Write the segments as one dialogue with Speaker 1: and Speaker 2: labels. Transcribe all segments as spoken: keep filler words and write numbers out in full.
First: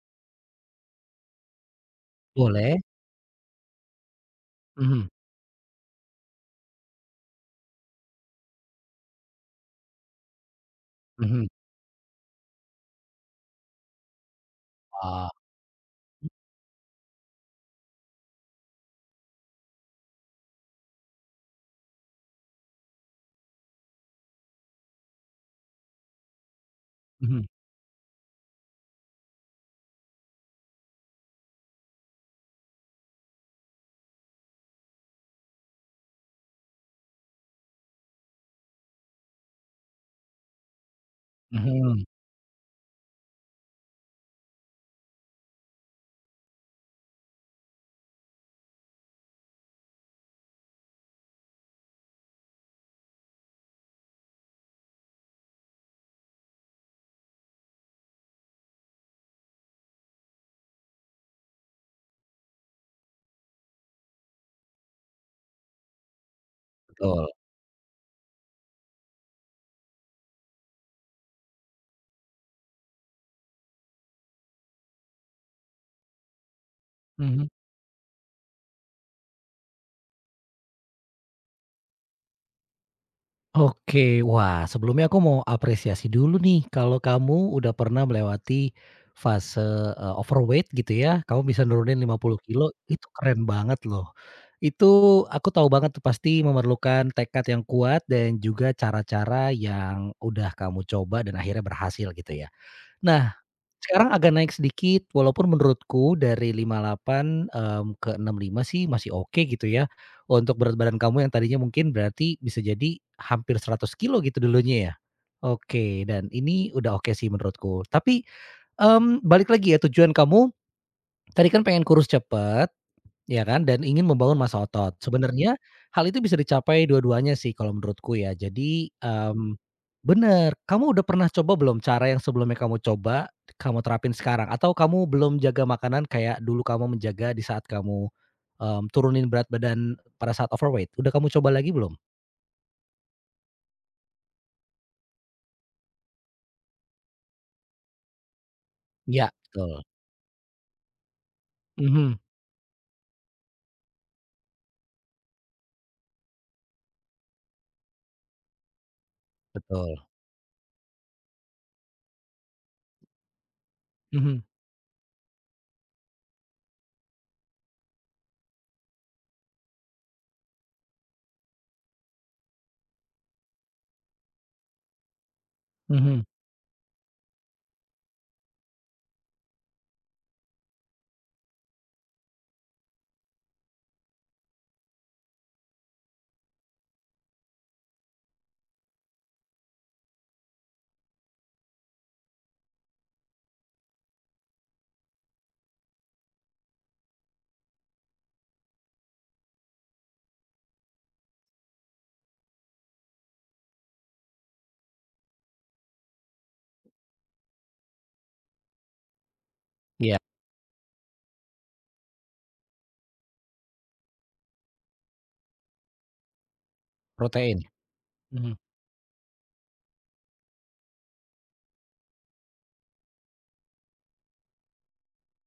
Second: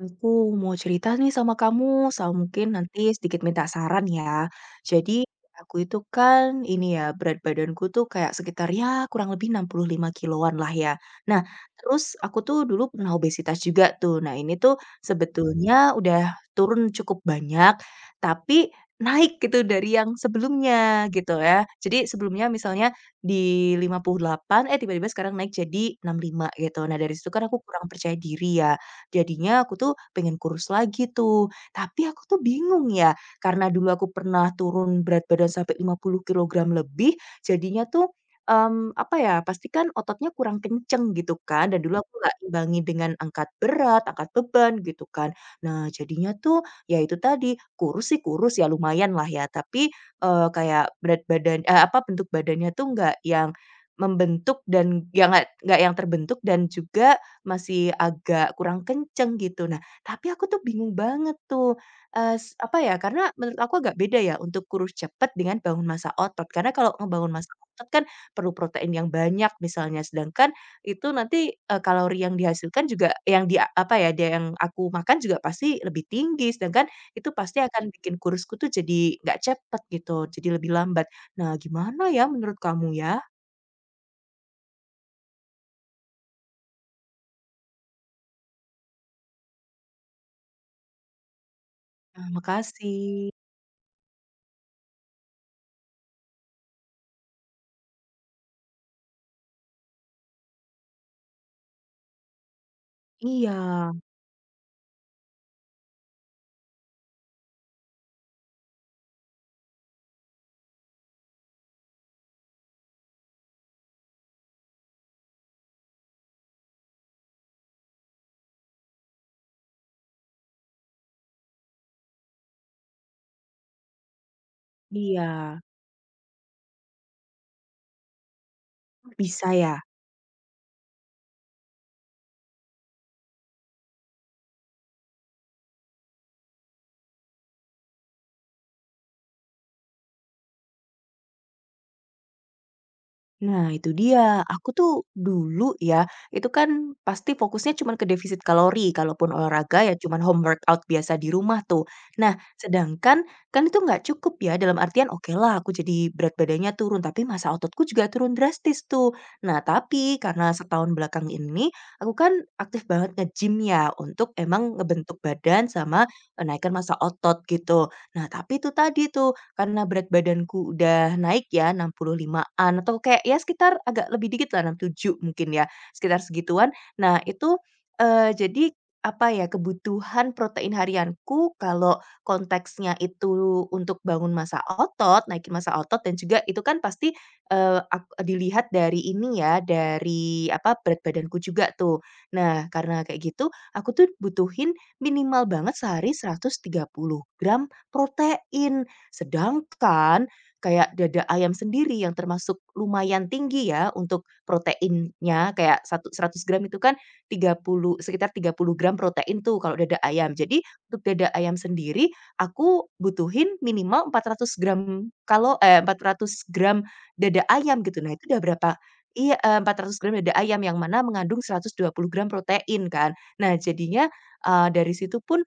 Speaker 1: Aku mau cerita nih sama kamu, sama mungkin
Speaker 2: Boleh,
Speaker 1: nanti sedikit minta saran ya.
Speaker 2: mhm
Speaker 1: Jadi aku itu kan ini ya berat badanku tuh kayak sekitar ya kurang lebih enam puluh lima kiloan lah ya. Nah,
Speaker 2: mhm.
Speaker 1: terus aku tuh dulu pernah obesitas juga tuh. Nah, ini tuh
Speaker 2: Wah,
Speaker 1: sebetulnya udah turun cukup banyak, tapi naik gitu dari yang sebelumnya gitu ya. Jadi sebelumnya misalnya di lima puluh delapan, eh tiba-tiba sekarang naik jadi enam puluh lima gitu. Nah, dari situ kan
Speaker 2: mhm
Speaker 1: aku kurang percaya diri ya. Jadinya aku tuh pengen kurus lagi tuh. Tapi aku tuh bingung ya, karena dulu aku pernah turun berat badan sampai lima puluh kilogram lebih, jadinya tuh, mmm, apa ya, pastikan ototnya kurang kenceng gitu kan, dan dulu
Speaker 2: mhm,
Speaker 1: aku nggak imbangi dengan angkat berat, angkat beban gitu kan. Nah jadinya tuh, ya itu tadi, kurus sih kurus ya lumayan lah ya, tapi, eee, kayak berat badan eee, apa, bentuk badannya tuh nggak yang membentuk dan ya nggak nggak yang terbentuk dan juga masih agak kurang kenceng gitu. Nah, tapi aku tuh bingung banget tuh, eee, s apa ya, karena menurut aku agak beda ya untuk kurus cepet dengan bangun massa otot. Karena kalau
Speaker 2: betul,
Speaker 1: ngebangun massa otot kan perlu protein yang banyak misalnya, sedangkan itu nanti, eee, kalori yang dihasilkan juga yang di apa ya, dia yang aku makan juga pasti lebih tinggi, sedangkan itu
Speaker 2: mhm.
Speaker 1: pasti akan bikin kurusku tuh jadi nggak cepet gitu, jadi lebih lambat. Nah, gimana ya menurut kamu ya?
Speaker 2: Oke, wah sebelumnya aku mau apresiasi dulu nih kalau kamu udah pernah melewati fase, eee, overweight gitu ya, kamu bisa nurunin lima
Speaker 1: Nah,
Speaker 2: puluh kilo,
Speaker 1: makasih.
Speaker 2: itu keren banget loh. Itu aku tahu banget tuh pasti memerlukan tekad yang kuat dan juga cara-cara yang udah kamu coba dan akhirnya berhasil gitu ya. Nah,
Speaker 1: Iya
Speaker 2: sekarang agak naik sedikit, walaupun menurutku dari lima puluh delapan, mmm, ke enam lima sih masih oke gitu ya, untuk berat badan kamu yang tadinya mungkin berarti bisa jadi hampir seratus kilogram gitu dulunya ya? Oke, dan ini udah oke sih menurutku. Tapi, mmm, balik lagi ya tujuan kamu, tadi kan pengen kurus cepet, ya kan, dan ingin membangun massa otot.
Speaker 1: iya.
Speaker 2: Sebenarnya hal itu bisa dicapai dua-duanya sih kalau menurutku ya. Jadi, mmm,
Speaker 1: Bisa ya?
Speaker 2: bener, kamu udah pernah coba belum cara yang sebelumnya kamu coba, kamu terapin sekarang? Atau kamu belum jaga makanan kayak dulu kamu menjaga di saat kamu, mmm, turunin berat badan pada saat overweight? Udah kamu coba lagi belum?
Speaker 1: Nah, itu dia. Aku tuh dulu ya, itu kan pasti fokusnya cuman ke defisit kalori,
Speaker 2: Ya,
Speaker 1: kalaupun olahraga
Speaker 2: betul.
Speaker 1: ya cuman home workout biasa di rumah tuh.
Speaker 2: Mhm,
Speaker 1: Nah, sedangkan kan itu nggak cukup ya, dalam artian oke lah aku jadi berat badannya turun, tapi massa ototku juga turun drastis tuh. Nah,
Speaker 2: betul.
Speaker 1: tapi karena setahun belakang ini aku kan aktif banget nge-gym ya, untuk
Speaker 2: Mhm,
Speaker 1: emang ngebentuk badan sama, eee, naikkan massa otot gitu. Nah, tapi itu tadi tuh, karena berat badanku udah naik ya enam puluh limaan-an atau kayak ya sekitar agak lebih dikit lah enam puluh tujuh mungkin ya, sekitar
Speaker 2: mhm.
Speaker 1: segituan. Nah itu, eee, jadi apa ya, kebutuhan protein harianku kalau konteksnya itu untuk bangun massa otot, naikin massa otot dan juga itu kan pasti, eee, ak dilihat dari ini ya, dari apa, berat badanku juga tuh. Nah karena kayak gitu, aku tuh butuhin minimal banget sehari seratus tiga puluh gram protein. Sedangkan kayak dada ayam sendiri yang termasuk lumayan tinggi ya untuk proteinnya, kayak satu seratus gram itu kan tiga puluh sekitar tiga puluh gram protein tuh kalau dada
Speaker 2: Iya,
Speaker 1: ayam. Jadi untuk dada ayam sendiri aku butuhin minimal empat ratus gram kalau eh, empat ratus gram dada
Speaker 2: protein.
Speaker 1: ayam gitu. Nah itu udah
Speaker 2: Mhm.
Speaker 1: berapa iya, eee, empat ratus gram dada ayam yang mana mengandung seratus dua puluh gram protein kan. Nah jadinya, eee, dari situ pun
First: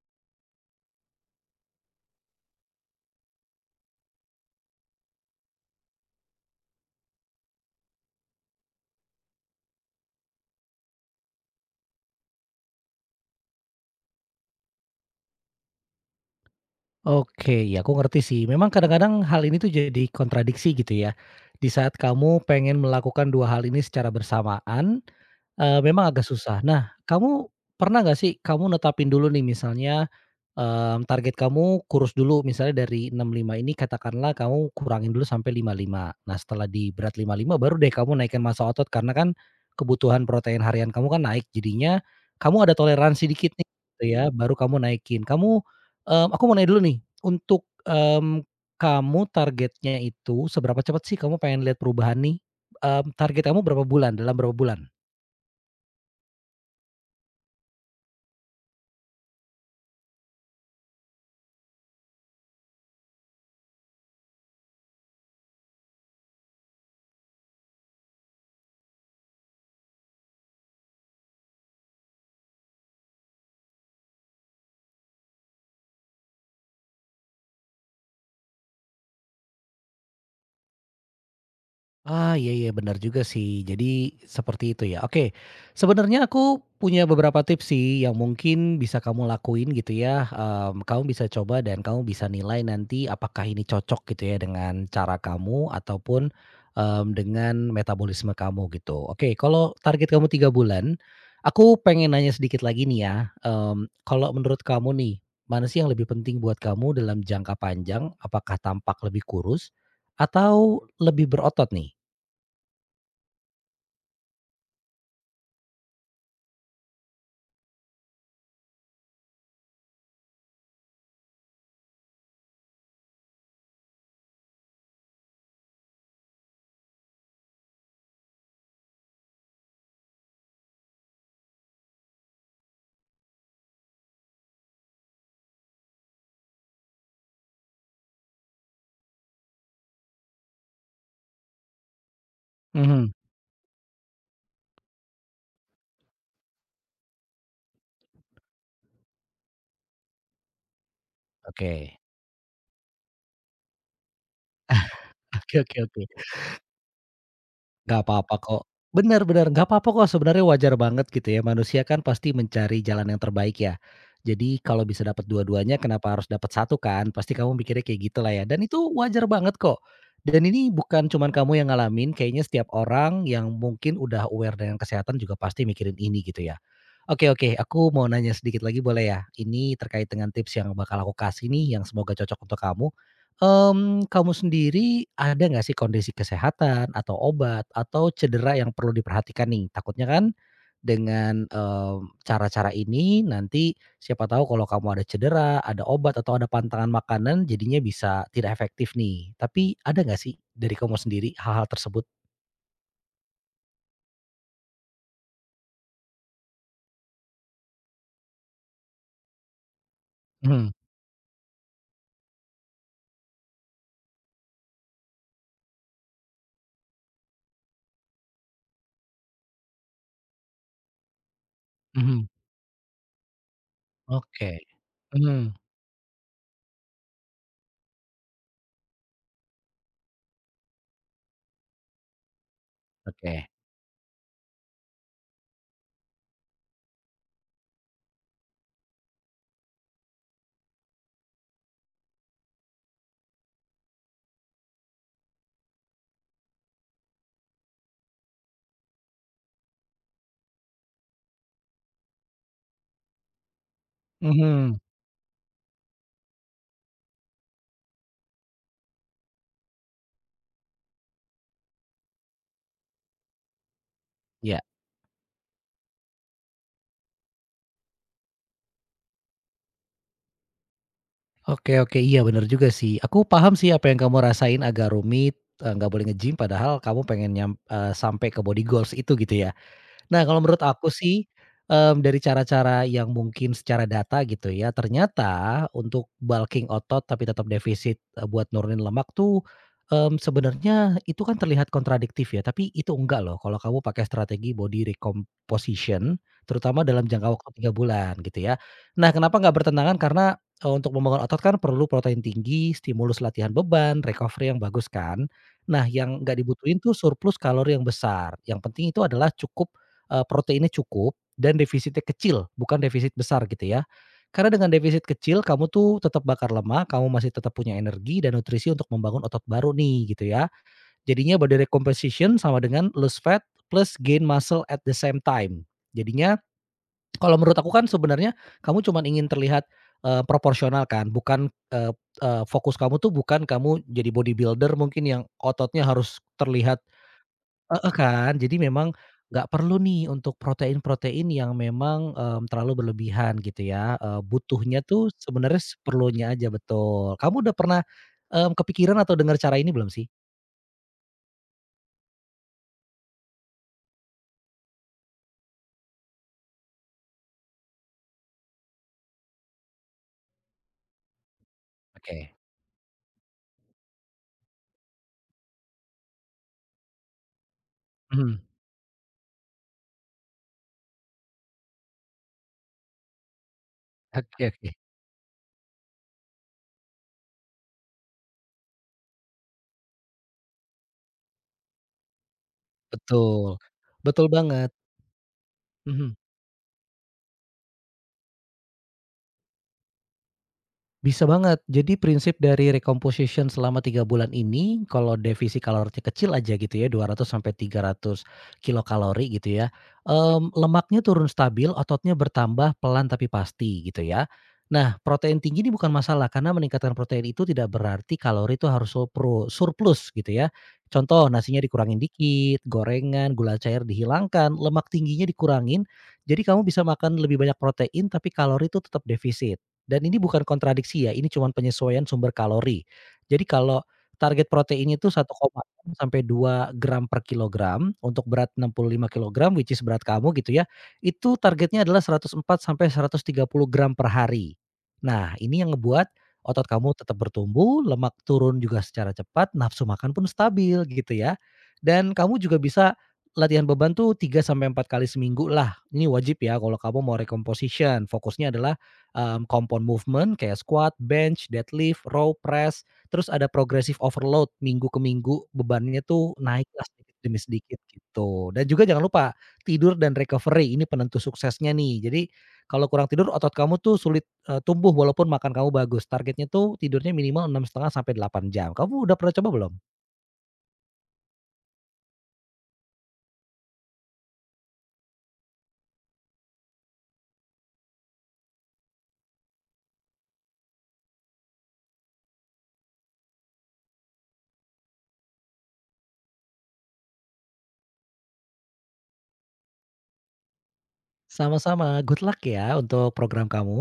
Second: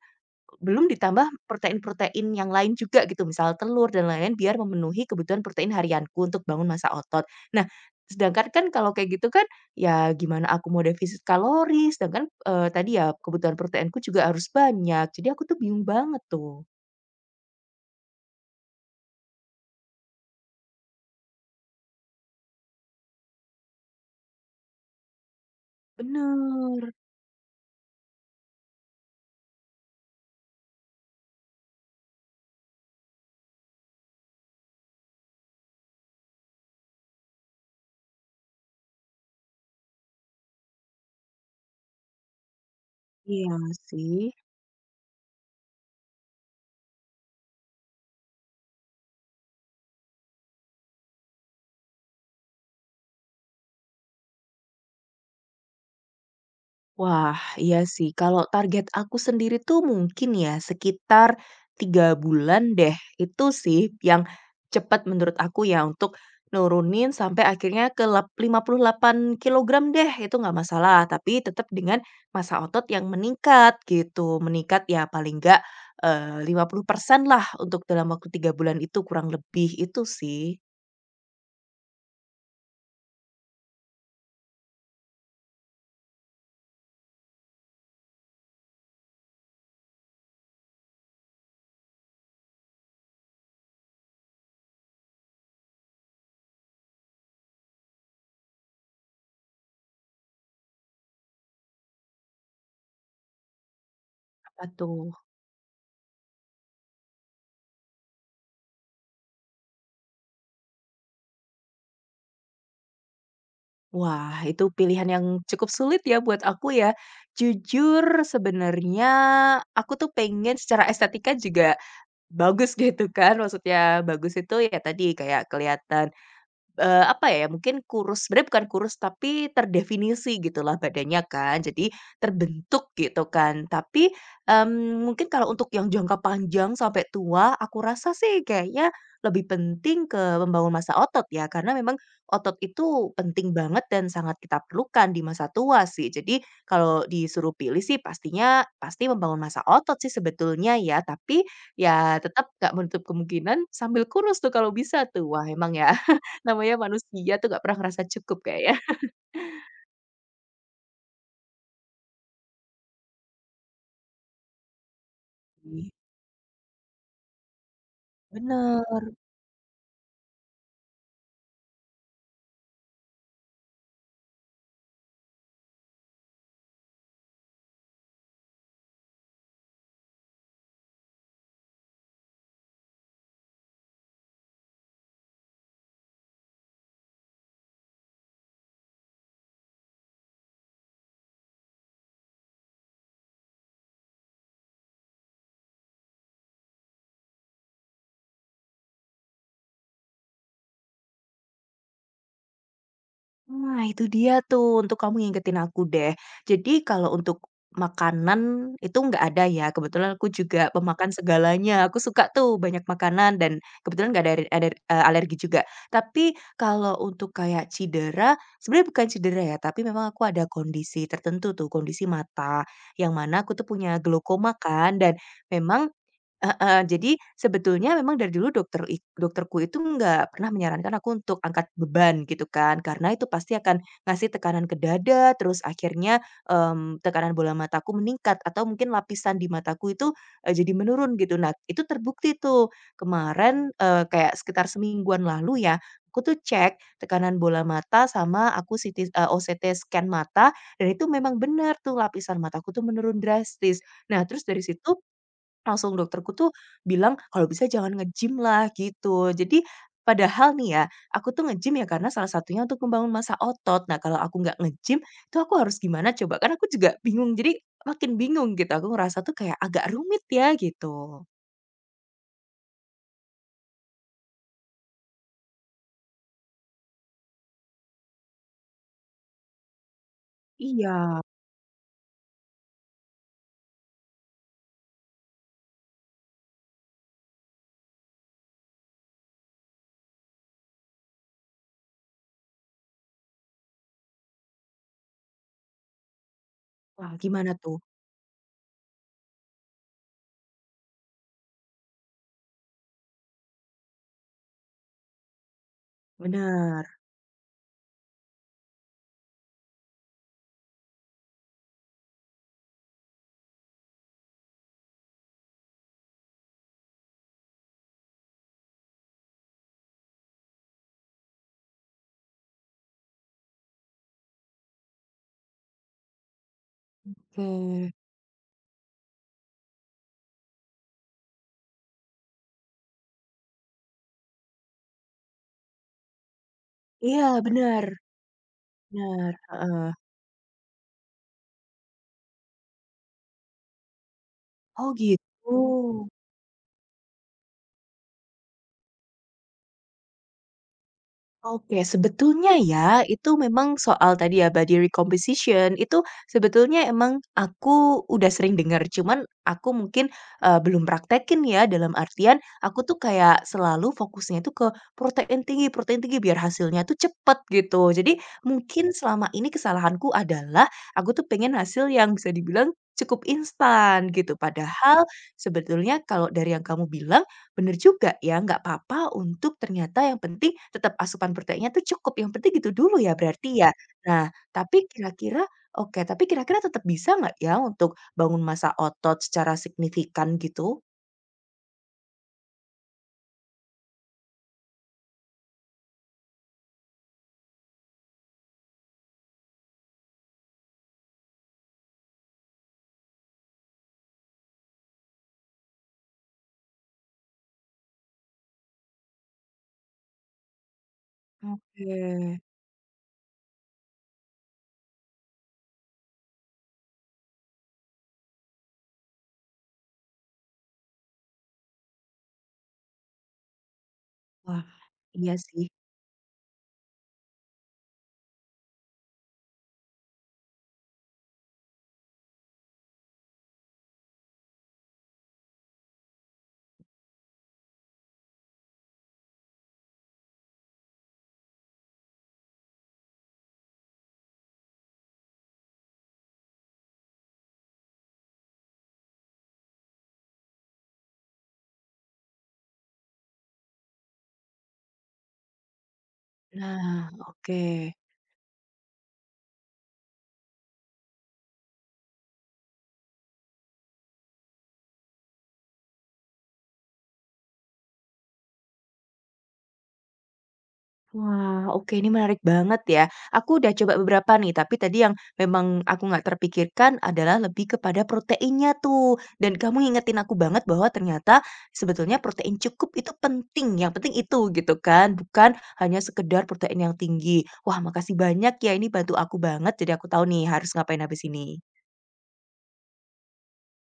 Speaker 1: belum ditambah protein-protein yang lain juga gitu, misal telur dan lain-lain biar memenuhi kebutuhan protein harianku untuk bangun massa otot. Nah, sedangkan kan kalau kayak gitu kan, ya gimana aku mau defisit kalori, sedangkan, eee, tadi ya kebutuhan proteinku juga harus banyak. Jadi aku tuh bingung banget tuh.
Speaker 2: Oke, ya aku ngerti sih. Memang kadang-kadang hal ini tuh jadi kontradiksi gitu ya. Di saat kamu pengen melakukan dua hal ini secara bersamaan, Eee, memang agak susah.
Speaker 1: Bener.
Speaker 2: Nah, kamu pernah nggak sih kamu netapin dulu nih misalnya, mmm, target kamu kurus dulu misalnya dari enam lima ini katakanlah kamu kurangin dulu sampai lima lima. Nah setelah di berat lima lima baru deh kamu naikin massa otot karena kan kebutuhan protein harian kamu kan naik jadinya kamu ada toleransi
Speaker 1: Iya
Speaker 2: dikit nih gitu ya
Speaker 1: sih.
Speaker 2: baru kamu naikin. Kamu, mmm, aku mau nanya dulu nih untuk, mmm, kamu targetnya itu seberapa cepat sih kamu pengen lihat perubahan nih? Mmm, target kamu berapa bulan? Dalam berapa bulan?
Speaker 1: Wah, iya sih. Kalau target aku sendiri tuh mungkin ya sekitar tiga bulan deh. Itu sih yang cepat menurut aku ya untuk nurunin sampai akhirnya ke lap- lima puluh delapan kilogram deh. Itu nggak masalah, tapi tetap dengan massa otot yang meningkat gitu. Meningkat ya paling nggak eh, lima puluh persen lah untuk dalam waktu tiga bulan itu kurang lebih itu sih.
Speaker 2: Ah, iya iya benar juga sih. Jadi seperti itu ya. Oke, sebenarnya aku punya beberapa tips sih yang mungkin bisa kamu lakuin gitu ya. Em, kamu bisa coba dan kamu bisa nilai nanti apakah ini cocok gitu ya dengan cara kamu ataupun em, dengan metabolisme kamu gitu. Oke, kalau target kamu tiga bulan, aku pengen nanya sedikit lagi nih ya. Em, kalau menurut
Speaker 1: Apa
Speaker 2: kamu
Speaker 1: tuh?
Speaker 2: nih, mana sih yang lebih penting buat kamu dalam jangka panjang? Apakah tampak lebih kurus atau lebih berotot nih?
Speaker 1: Wah, itu pilihan yang cukup sulit ya buat aku ya. Jujur sebenarnya aku tuh pengen secara estetika juga bagus gitu kan. Maksudnya bagus itu ya tadi kayak kelihatan Eee, apa ya, mungkin kurus, sebenarnya bukan kurus, tapi terdefinisi gitulah badannya kan, jadi terbentuk gitu kan. Tapi, mmm, mungkin kalau untuk yang jangka panjang sampai tua, aku rasa sih kayaknya lebih penting ke membangun massa otot ya, karena memang otot
Speaker 2: Mhm.
Speaker 1: itu penting banget dan sangat kita perlukan di masa tua sih. Jadi kalau disuruh pilih sih pastinya pasti membangun massa otot sih sebetulnya ya, tapi
Speaker 2: Oke.
Speaker 1: ya tetap nggak menutup kemungkinan sambil kurus tuh kalau bisa tuh. Wah
Speaker 2: Oke
Speaker 1: emang
Speaker 2: oke
Speaker 1: ya.
Speaker 2: oke.
Speaker 1: Namanya manusia tuh nggak pernah
Speaker 2: Nggak
Speaker 1: ngerasa
Speaker 2: apa-apa
Speaker 1: cukup
Speaker 2: kok.
Speaker 1: kayaknya.
Speaker 2: Bener bener, nggak apa-apa kok, sebenarnya wajar banget gitu ya, manusia kan pasti mencari jalan yang terbaik ya. Jadi kalau bisa dapat dua-duanya
Speaker 1: Ih,
Speaker 2: kenapa harus dapat satu kan, pasti kamu mikirnya kayak gitulah ya dan itu
Speaker 1: bener.
Speaker 2: wajar banget kok. Dan ini bukan cuman kamu yang ngalamin, kayaknya setiap orang yang mungkin udah aware dengan kesehatan juga pasti mikirin ini gitu ya. Oke oke, aku mau nanya sedikit lagi boleh ya? Ini terkait dengan tips yang bakal aku kasih nih yang semoga cocok untuk kamu. Mmm, kamu sendiri ada nggak sih kondisi kesehatan atau obat atau cedera yang perlu diperhatikan nih? Takutnya kan dengan, eee, cara-cara ini nanti siapa tahu kalau kamu ada cedera, ada obat atau ada pantangan makanan jadinya bisa tidak efektif nih. Tapi ada nggak sih dari kamu sendiri hal-hal tersebut?
Speaker 1: Nah, itu dia tuh untuk kamu ngingetin aku deh. Jadi kalau untuk makanan itu nggak ada ya, kebetulan aku juga
Speaker 2: Mhm
Speaker 1: pemakan segalanya, aku suka tuh banyak makanan dan kebetulan nggak ada re aler eh, alergi juga. Tapi kalau untuk kayak cedera, sebenarnya bukan cedera ya, tapi memang aku ada kondisi tertentu tuh, kondisi
Speaker 2: mhm.
Speaker 1: mata, yang mana aku tuh punya
Speaker 2: Oke.
Speaker 1: glaukoma kan dan
Speaker 2: Mhm,
Speaker 1: memang heeh, jadi sebetulnya memang dari dulu dokter ik dokterku itu nggak pernah menyarankan aku untuk angkat beban gitu kan, karena itu
Speaker 2: oke.
Speaker 1: pasti akan ngasih tekanan ke dada, terus akhirnya, mmm, tekanan bola mataku meningkat atau mungkin lapisan di mataku itu, eee, jadi menurun gitu. Nah, itu terbukti tuh kemarin, eee, kayak sekitar semingguan lalu ya, aku tuh cek tekanan bola mata sama aku C T eee, O C T scan mata dan itu memang benar tuh lapisan mataku tuh menurun drastis. Nah, terus dari
Speaker 2: Mhm,
Speaker 1: situ langsung dokterku tuh bilang, "Kalau bisa jangan nge-gym lah," gitu. Jadi padahal nih ya, aku tuh nge-gym ya karena salah satunya untuk membangun massa otot. Nah, kalau aku nggak
Speaker 2: iya.
Speaker 1: nge-gym, itu aku harus gimana coba? Kan aku juga bingung, jadi makin bingung gitu. Aku ngerasa tuh kayak agak rumit ya gitu.
Speaker 2: Oke oke, iya bener juga sih. Aku paham sih apa yang kamu rasain agak rumit, eee, nggak boleh nge-gym padahal kamu pengen nyam eee, sampai ke body goals itu gitu ya? Nah, kalau menurut
Speaker 1: Iya.
Speaker 2: aku sih, mmm, dari cara-cara yang mungkin secara data gitu ya, ternyata untuk bulking otot tapi tetap defisit, eee, buat nurunin lemak tuh, mmm, sebenarnya itu kan terlihat kontradiktif ya, tapi itu enggak loh kalau kamu pakai strategi body recomposition, terutama dalam
Speaker 1: Wah,
Speaker 2: jangka waktu
Speaker 1: gimana
Speaker 2: tiga
Speaker 1: tuh?
Speaker 2: bulan gitu ya. Nah, kenapa nggak bertentangan? Karena, eee, untuk membangun otot kan perlu protein tinggi, stimulus latihan beban, recovery yang bagus kan. Nah, yang nggak dibutuhin
Speaker 1: Benar.
Speaker 2: tuh surplus kalori yang besar, yang penting itu adalah cukup eee, proteinnya cukup dan defisitnya kecil, bukan defisit besar gitu ya. Karena dengan defisit kecil kamu tuh tetap bakar lemak, kamu masih tetap punya energi dan nutrisi untuk membangun otot baru nih gitu ya. Jadinya body recomposition sama dengan lose fat plus gain muscle at the same time. Jadinya kalau menurut aku kan
Speaker 1: Oke.
Speaker 2: sebenarnya kamu cuman ingin terlihat, eee, proporsional kan, bukan, eee eee, fokus kamu tuh bukan kamu jadi bodybuilder mungkin yang ototnya harus terlihat.
Speaker 1: Iya, benar.
Speaker 2: Heeh kan, jadi memang
Speaker 1: Benar,
Speaker 2: nggak perlu
Speaker 1: heeh.
Speaker 2: nih untuk protein-protein yang memang, mmm, terlalu berlebihan gitu ya, eee, butuhnya
Speaker 1: Oh
Speaker 2: tuh
Speaker 1: gitu.
Speaker 2: sebenarnya seperlunya aja, betul. Kamu udah pernah, mmm, kepikiran atau dengar cara ini belum sih?
Speaker 1: Oke, sebetulnya ya, itu memang soal tadi ya body recomposition, itu sebetulnya emang aku udah sering dengar cuman aku mungkin, eee, belum praktekin ya, dalam
Speaker 2: Oke,
Speaker 1: artian aku tuh kayak selalu fokusnya itu ke protein tinggi protein tinggi, biar hasilnya tuh cepet gitu. Jadi
Speaker 2: mhm,
Speaker 1: mungkin selama ini kesalahanku adalah aku tuh pengen hasil yang bisa dibilang cukup instan gitu,
Speaker 2: oke oke,
Speaker 1: padahal sebetulnya kalau dari yang kamu bilang bener juga ya, nggak apa-apa untuk ternyata yang penting tetap asupan proteinnya tuh cukup, yang penting gitu dulu ya berarti
Speaker 2: betul,
Speaker 1: ya. Nah,
Speaker 2: betul banget,
Speaker 1: tapi kira-kira oke,
Speaker 2: mhm.
Speaker 1: tapi kira-kira tetap bisa nggak ya untuk bangun massa otot secara signifikan gitu?
Speaker 2: Bisa banget. Jadi prinsip dari recomposition selama tiga bulan ini kalau defisit kalorinya kecil aja gitu ya dua ratus sampai tiga ratus kilokalori gitu ya, mmm, lemaknya turun stabil, ototnya bertambah pelan tapi pasti gitu ya. Nah protein tinggi ini bukan masalah karena meningkatkan protein itu tidak berarti kalori itu harus surpru surplus gitu ya. Contoh nasinya
Speaker 1: Oke.
Speaker 2: dikurangin dikit, gorengan, gula cair dihilangkan, lemak tingginya dikurangin, jadi kamu bisa makan lebih banyak protein tapi kalori itu tetap defisit. Dan ini bukan kontradiksi ya, ini cuman penyesuaian sumber kalori. Jadi kalau target
Speaker 1: Wah.
Speaker 2: proteinnya itu
Speaker 1: Iya sih.
Speaker 2: satu koma enam sampai dua gram per kilogram untuk berat enam puluh lima kilogram, which is berat kamu gitu ya, itu targetnya adalah seratus empat sampai seratus tiga puluh gram per hari. Nah, ini yang ngebuat otot kamu tetap bertumbuh, lemak turun juga secara cepat, nafsu makan pun stabil gitu ya. Dan kamu juga bisa latihan beban tuh tiga sampai empat kali seminggu lah. Ini wajib ya kalau kamu mau recomposition, fokusnya adalah mmm, compound movement kayak squat, bench, deadlift, row press, terus ada progressive overload minggu ke minggu bebannya tuh naiklah
Speaker 1: Nah,
Speaker 2: sedikit demi
Speaker 1: oke.
Speaker 2: sedikit gitu. Dan juga jangan lupa tidur dan recovery ini penentu suksesnya nih. Jadi kalau kurang tidur otot kamu tuh sulit, eee, tumbuh walaupun makan kamu bagus. Targetnya tuh tidurnya minimal enam setengah sampai delapan jam. Kamu udah pernah coba belum?
Speaker 1: Wah, oke ini menarik banget ya. Aku udah coba beberapa nih, tapi tadi yang memang aku nggak terpikirkan adalah lebih kepada proteinnya tuh. Dan kamu ngingetin aku banget bahwa ternyata sebetulnya protein cukup itu penting, yang penting itu gitu kan, bukan hanya sekedar protein yang tinggi. Wah, makasih banyak ya ini bantu aku banget, jadi aku tahu nih harus ngapain habis ini.
Speaker 2: Sama-sama, good luck ya untuk program kamu.